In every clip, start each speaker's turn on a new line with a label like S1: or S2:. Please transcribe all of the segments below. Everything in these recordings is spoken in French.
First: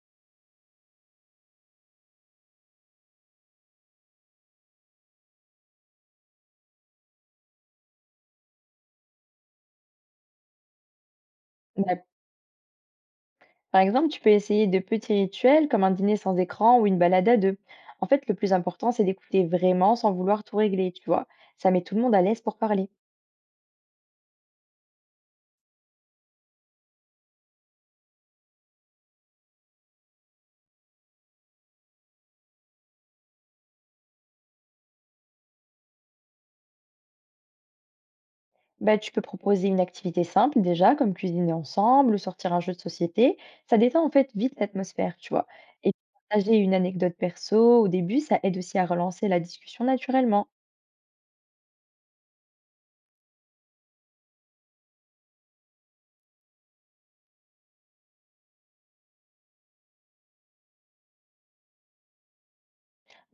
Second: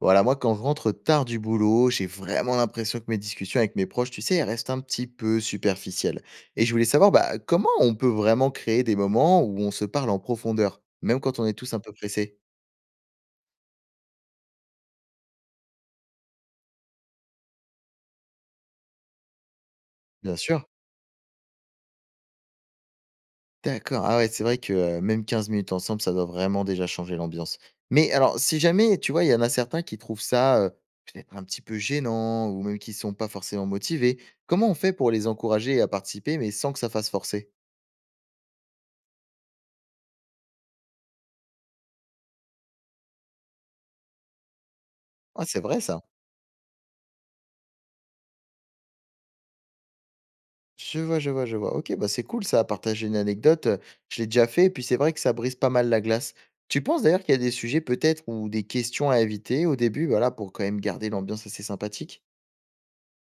S1: Voilà, moi, quand je rentre tard du boulot, j'ai vraiment l'impression que mes discussions avec mes proches, tu sais, elles restent un petit peu superficielles. Et je voulais savoir, bah, comment on peut vraiment créer des moments où on se parle en profondeur, même quand on est tous un peu
S2: Bah,
S1: pressés?
S2: par exemple, tu peux essayer de petits rituels comme un dîner sans écran ou une balade à deux. En fait, le plus important, c'est d'écouter vraiment sans
S1: Bien
S2: vouloir tout
S1: sûr.
S2: régler, tu vois. Ça met tout le monde à l'aise pour parler.
S1: D'accord. Ah ouais, c'est vrai que même 15 minutes ensemble, ça doit vraiment déjà changer l'ambiance. Mais alors, si jamais, tu vois, il y en a certains qui trouvent ça peut-être un petit peu gênant ou même qui sont pas forcément motivés, comment on fait pour les encourager à participer, mais sans que ça fasse forcer?
S2: Bah, tu peux proposer une activité simple déjà, comme cuisiner ensemble ou sortir un jeu de société. Ça détend en fait vite l'atmosphère, tu
S1: Ah,
S2: vois.
S1: c'est vrai
S2: Et
S1: ça.
S2: partager une anecdote perso au début, ça aide aussi à relancer la discussion naturellement.
S1: Je vois, je vois, je vois. OK, bah, c'est cool ça à partager une anecdote, je l'ai déjà fait et puis c'est vrai que ça brise pas mal la glace. Tu penses d'ailleurs qu'il y a des sujets peut-être ou des questions à éviter au début, voilà, pour quand même garder l'ambiance assez sympathique?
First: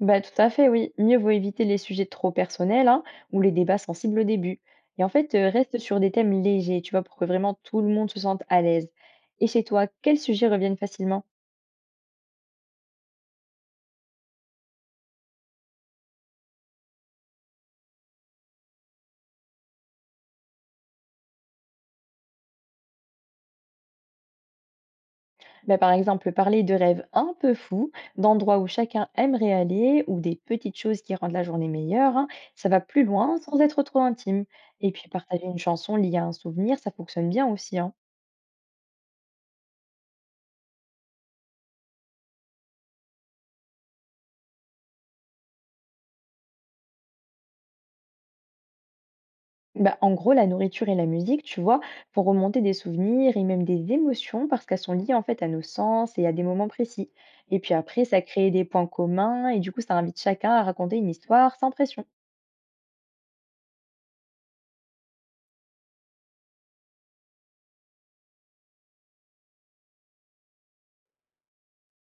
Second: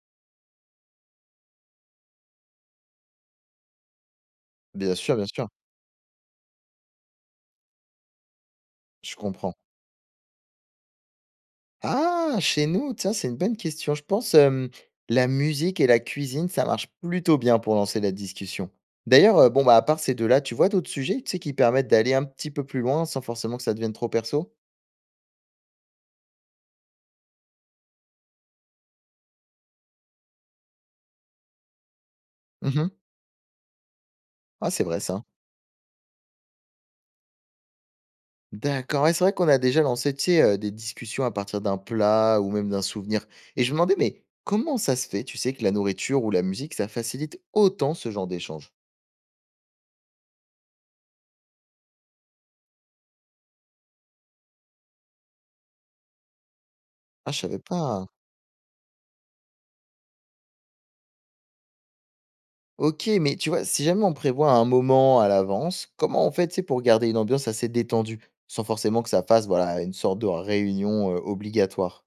S2: Bah, tout à fait, oui. Mieux vaut éviter les sujets trop personnels hein, ou les débats sensibles au début. Et en
S1: Bien
S2: fait,
S1: sûr,
S2: reste sur des thèmes légers, tu vois, pour que vraiment tout le monde se sente à l'aise.
S1: je
S2: Et
S1: comprends.
S2: chez toi, quels sujets reviennent facilement?
S1: Ah! Chez nous, tiens, c'est une bonne question. Je pense, la musique et la cuisine, ça marche plutôt bien pour lancer la discussion. D'ailleurs, bon, bah, à part ces 2 là, tu vois d'autres sujets, tu sais, qui permettent d'aller un petit peu plus loin sans forcément que ça devienne trop perso?
S2: Bah, par exemple, parler de rêves un peu fous, d'endroits où chacun aimerait aller, ou des petites choses qui rendent la journée meilleure, hein, ça va
S1: Mmh.
S2: plus loin sans être trop intime.
S1: Ah, c'est
S2: Et
S1: vrai
S2: puis
S1: ça.
S2: partager une chanson liée à un souvenir, ça fonctionne bien aussi, hein.
S1: D'accord, ouais, c'est vrai qu'on a déjà lancé, tu sais, des discussions à partir d'un plat ou même d'un souvenir et je me demandais, mais comment ça se fait, tu sais, que la nourriture ou la musique, ça facilite autant ce genre d'échange?
S2: Bah, en gros, la nourriture et la musique, tu vois, vont remonter des souvenirs et même des émotions parce qu'elles sont liées en fait à nos sens et à des moments précis.
S1: Ah, je
S2: Et
S1: savais
S2: puis après,
S1: pas.
S2: ça crée des points communs et du coup, ça invite chacun à raconter une histoire sans pression.
S1: OK, mais tu vois, si jamais on prévoit un moment à l'avance, comment on fait, tu sais, pour garder une ambiance assez détendue, sans forcément que ça fasse, voilà, une sorte de réunion, obligatoire?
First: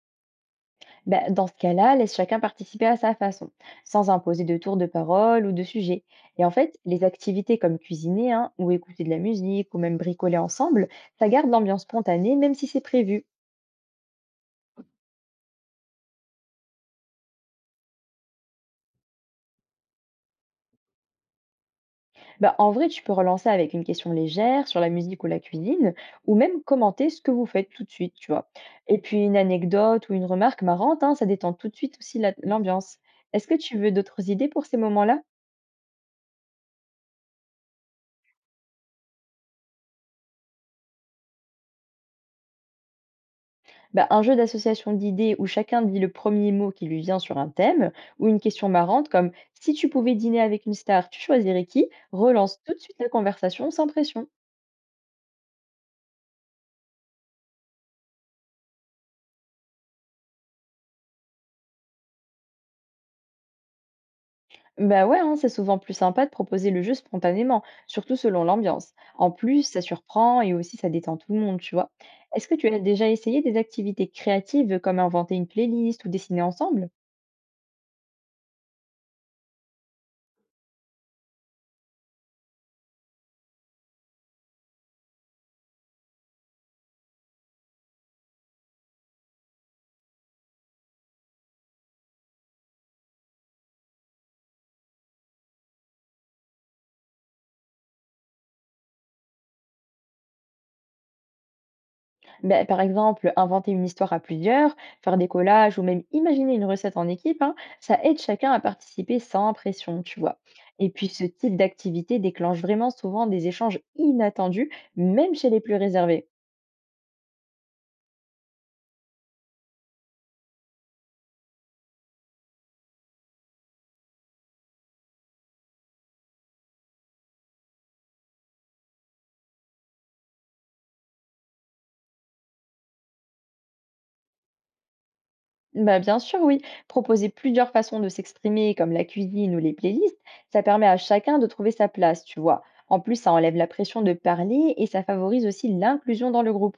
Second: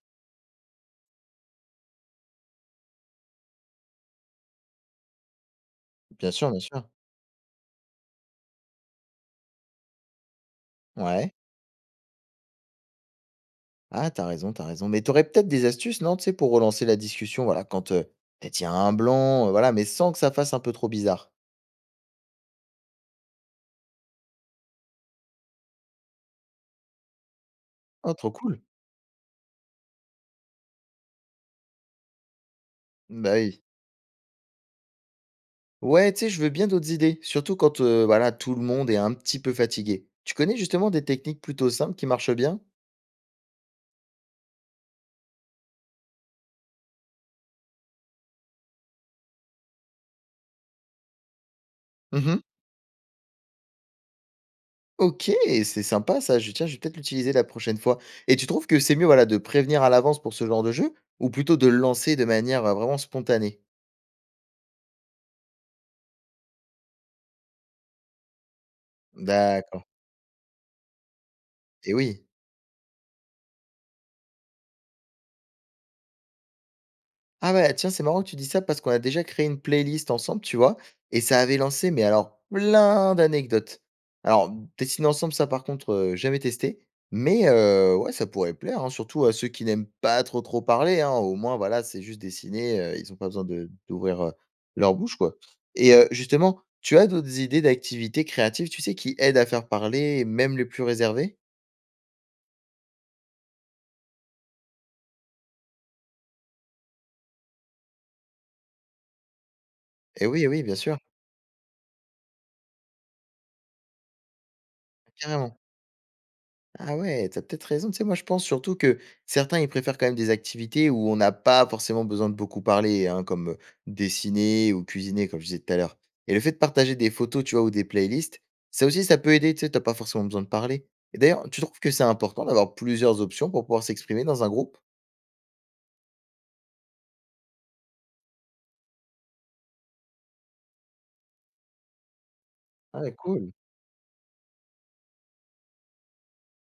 S2: Bah, dans ce cas-là, laisse chacun participer à sa façon, sans imposer de tour de parole ou de sujet.
S1: Bien
S2: Et en
S1: sûr, bien
S2: fait,
S1: sûr.
S2: les activités comme cuisiner hein, ou écouter de la musique ou même bricoler ensemble, ça
S1: Ouais.
S2: garde l'ambiance spontanée même si c'est prévu.
S1: Ah, t'as raison, t'as raison. Mais t'aurais peut-être des astuces, non, tu sais, pour relancer la discussion, voilà, quand, peut-être il y a un blanc, voilà, mais sans que ça fasse un peu trop bizarre.
S2: Bah, en vrai, tu peux relancer avec une question légère sur la musique ou la cuisine, ou même commenter ce que vous faites tout de suite,
S1: Ah,
S2: tu
S1: trop
S2: vois.
S1: cool.
S2: Et puis une anecdote ou une remarque marrante, hein, ça détend tout de suite aussi l'ambiance.
S1: Bah,
S2: Est-ce que
S1: oui.
S2: tu veux d'autres idées pour ces moments-là?
S1: Ouais, tu sais, je veux bien d'autres idées, surtout quand, voilà, tout le monde est un petit peu fatigué. Tu connais justement des techniques plutôt simples qui marchent bien?
S2: Bah, un jeu d'association d'idées où chacun dit le premier mot qui lui vient sur un thème, ou une question marrante comme si tu pouvais dîner avec une star, tu choisirais qui,
S1: Mmh.
S2: relance tout de suite la conversation sans pression.
S1: OK, c'est sympa ça, je tiens, je vais peut-être l'utiliser la prochaine fois. Et tu trouves que c'est mieux, voilà, de prévenir à l'avance pour ce genre de jeu ou plutôt de le lancer de manière, vraiment spontanée?
S2: Bah ouais, hein, c'est souvent plus sympa de proposer le jeu spontanément, surtout selon l'ambiance. En plus, ça
S1: D'accord.
S2: surprend et aussi ça détend tout le monde, tu vois.
S1: Et oui.
S2: Est-ce que tu as déjà essayé des activités créatives comme inventer une playlist ou dessiner ensemble?
S1: Ah ouais, tiens, c'est marrant que tu dis ça parce qu'on a déjà créé une playlist ensemble, tu vois, et ça avait lancé, mais alors, plein d'anecdotes. Alors, dessiner ensemble, ça par contre, jamais testé, mais ouais, ça pourrait plaire, hein, surtout à ceux qui n'aiment pas trop trop parler, hein, au moins, voilà, c'est juste dessiner, ils n'ont pas besoin d'ouvrir leur bouche, quoi. Et justement, tu as d'autres idées d'activités créatives, tu sais, qui aident à faire parler même les plus réservés?
S2: Bah, par exemple, inventer une histoire à plusieurs, faire des collages ou même imaginer une recette en équipe, hein, ça aide chacun à participer sans pression, tu vois.
S1: Oui, eh oui, bien
S2: Et
S1: sûr,
S2: puis ce type d'activité déclenche vraiment souvent des échanges inattendus, même chez
S1: carrément.
S2: les plus réservés.
S1: Ah ouais, t'as peut-être raison. Tu sais, moi, je pense surtout que certains, ils préfèrent quand même des activités où on n'a pas forcément besoin de beaucoup parler, hein, comme dessiner ou cuisiner, comme je disais tout à l'heure. Et le fait de partager des photos, tu vois, ou des playlists, ça aussi, ça peut aider. Tu sais, t'as pas forcément besoin de parler. Et d'ailleurs, tu trouves que c'est important d'avoir plusieurs options pour pouvoir s'exprimer dans un groupe?
S2: Bah, bien sûr, oui. Proposer plusieurs façons de s'exprimer, comme la cuisine ou les playlists, ça permet à chacun de trouver sa place, tu vois. En
S1: Ah,
S2: plus, ça
S1: cool.
S2: enlève la pression de parler et ça favorise aussi l'inclusion dans le groupe.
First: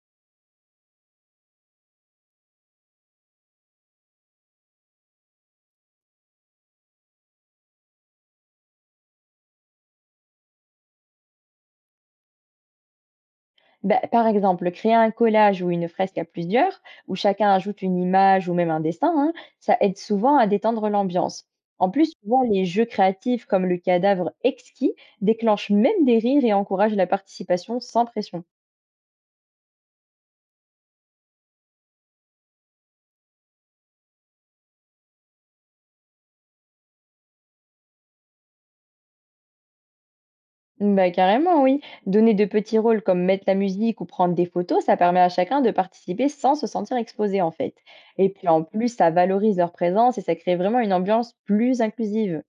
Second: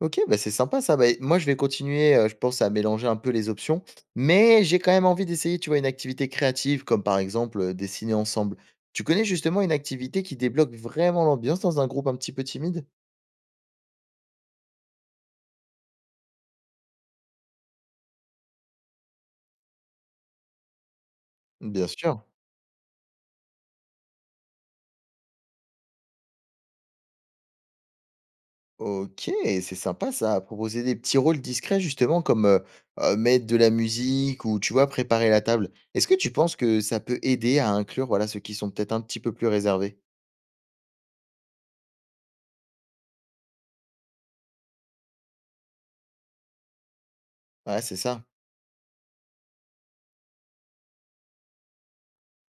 S1: OK, bah, c'est sympa ça. Bah, moi, je vais continuer, je pense à mélanger un peu les options, mais j'ai quand même envie d'essayer, tu vois, une activité créative comme par exemple, dessiner ensemble. Tu connais justement une activité qui débloque vraiment l'ambiance dans un groupe un petit peu timide?
S2: Bah, par exemple, créer un collage ou une fresque à plusieurs, où chacun ajoute une image ou même un dessin, hein, ça aide souvent à détendre l'ambiance.
S1: Bien
S2: En plus,
S1: sûr.
S2: souvent, les jeux créatifs comme le cadavre exquis déclenchent même des rires et encouragent la participation sans pression.
S1: OK, c'est sympa ça. Proposer des petits rôles discrets justement comme, mettre de la musique ou tu vois, préparer la table. Est-ce que tu penses que ça peut aider à inclure, voilà, ceux qui sont peut-être un petit peu plus réservés?
S2: Bah, carrément, oui. Donner de petits rôles comme mettre la musique ou prendre des photos, ça permet à chacun de participer sans se sentir exposé en fait.
S1: Ouais, c'est ça.
S2: Et puis en plus, ça valorise leur présence et ça crée vraiment une ambiance plus inclusive.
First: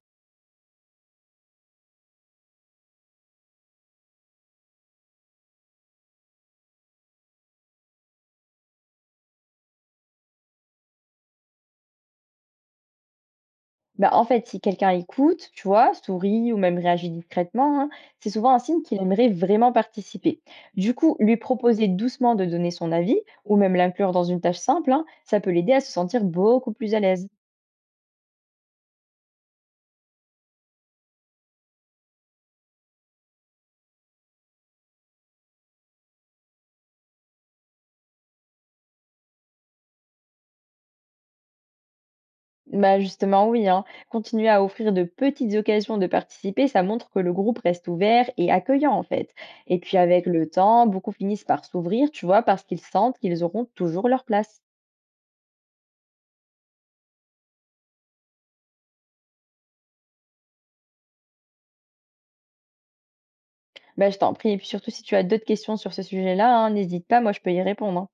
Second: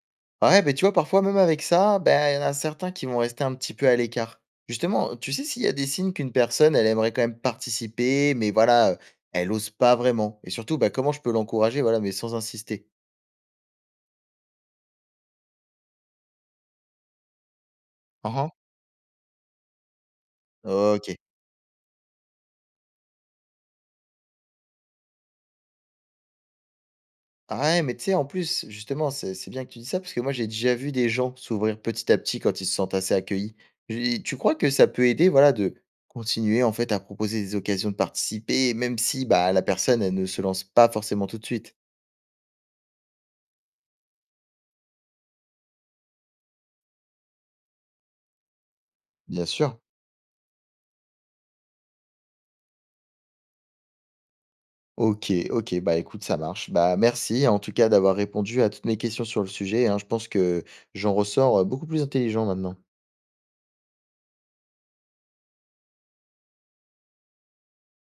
S1: Ouais, ben tu vois, parfois, même avec ça, ben il y en a certains qui vont rester un petit peu à l'écart. Justement, tu sais s'il y a des signes qu'une personne, elle aimerait quand même participer, mais voilà, elle ose pas vraiment? Et surtout, bah, comment je peux l'encourager, voilà, mais sans insister?
S2: Bah, en fait, si quelqu'un écoute, tu vois, sourit ou même réagit discrètement, hein, c'est souvent
S1: Mmh.
S2: un signe qu'il aimerait vraiment participer. Du coup,
S1: OK.
S2: lui proposer doucement de donner son avis ou même l'inclure dans une tâche simple, hein, ça peut l'aider à se sentir beaucoup plus à l'aise.
S1: Ah ouais, mais tu sais, en plus, justement, c'est bien que tu dises ça parce que moi, j'ai déjà vu des gens s'ouvrir petit à petit quand ils se sentent assez accueillis. J'ai tu crois que ça peut aider, voilà, de continuer, en fait, à proposer des occasions de participer, même si, bah, la personne, elle ne se lance pas forcément tout de suite?
S2: Bah justement, oui, hein. Continuer à offrir de petites occasions de participer, ça montre que le groupe reste ouvert et accueillant en fait.
S1: Bien
S2: Et
S1: sûr.
S2: puis avec le temps, beaucoup finissent par s'ouvrir, tu vois, parce qu'ils sentent qu'ils auront toujours leur place.
S1: OK, OK, bah, écoute, ça marche. Bah, merci en tout cas d'avoir répondu à toutes mes questions sur le sujet, hein. Je pense que j'en ressors, beaucoup plus intelligent maintenant.
S2: Bah je t'en prie, et puis surtout si tu as d'autres questions sur ce sujet-là, hein, n'hésite pas, moi je peux y répondre. Hein.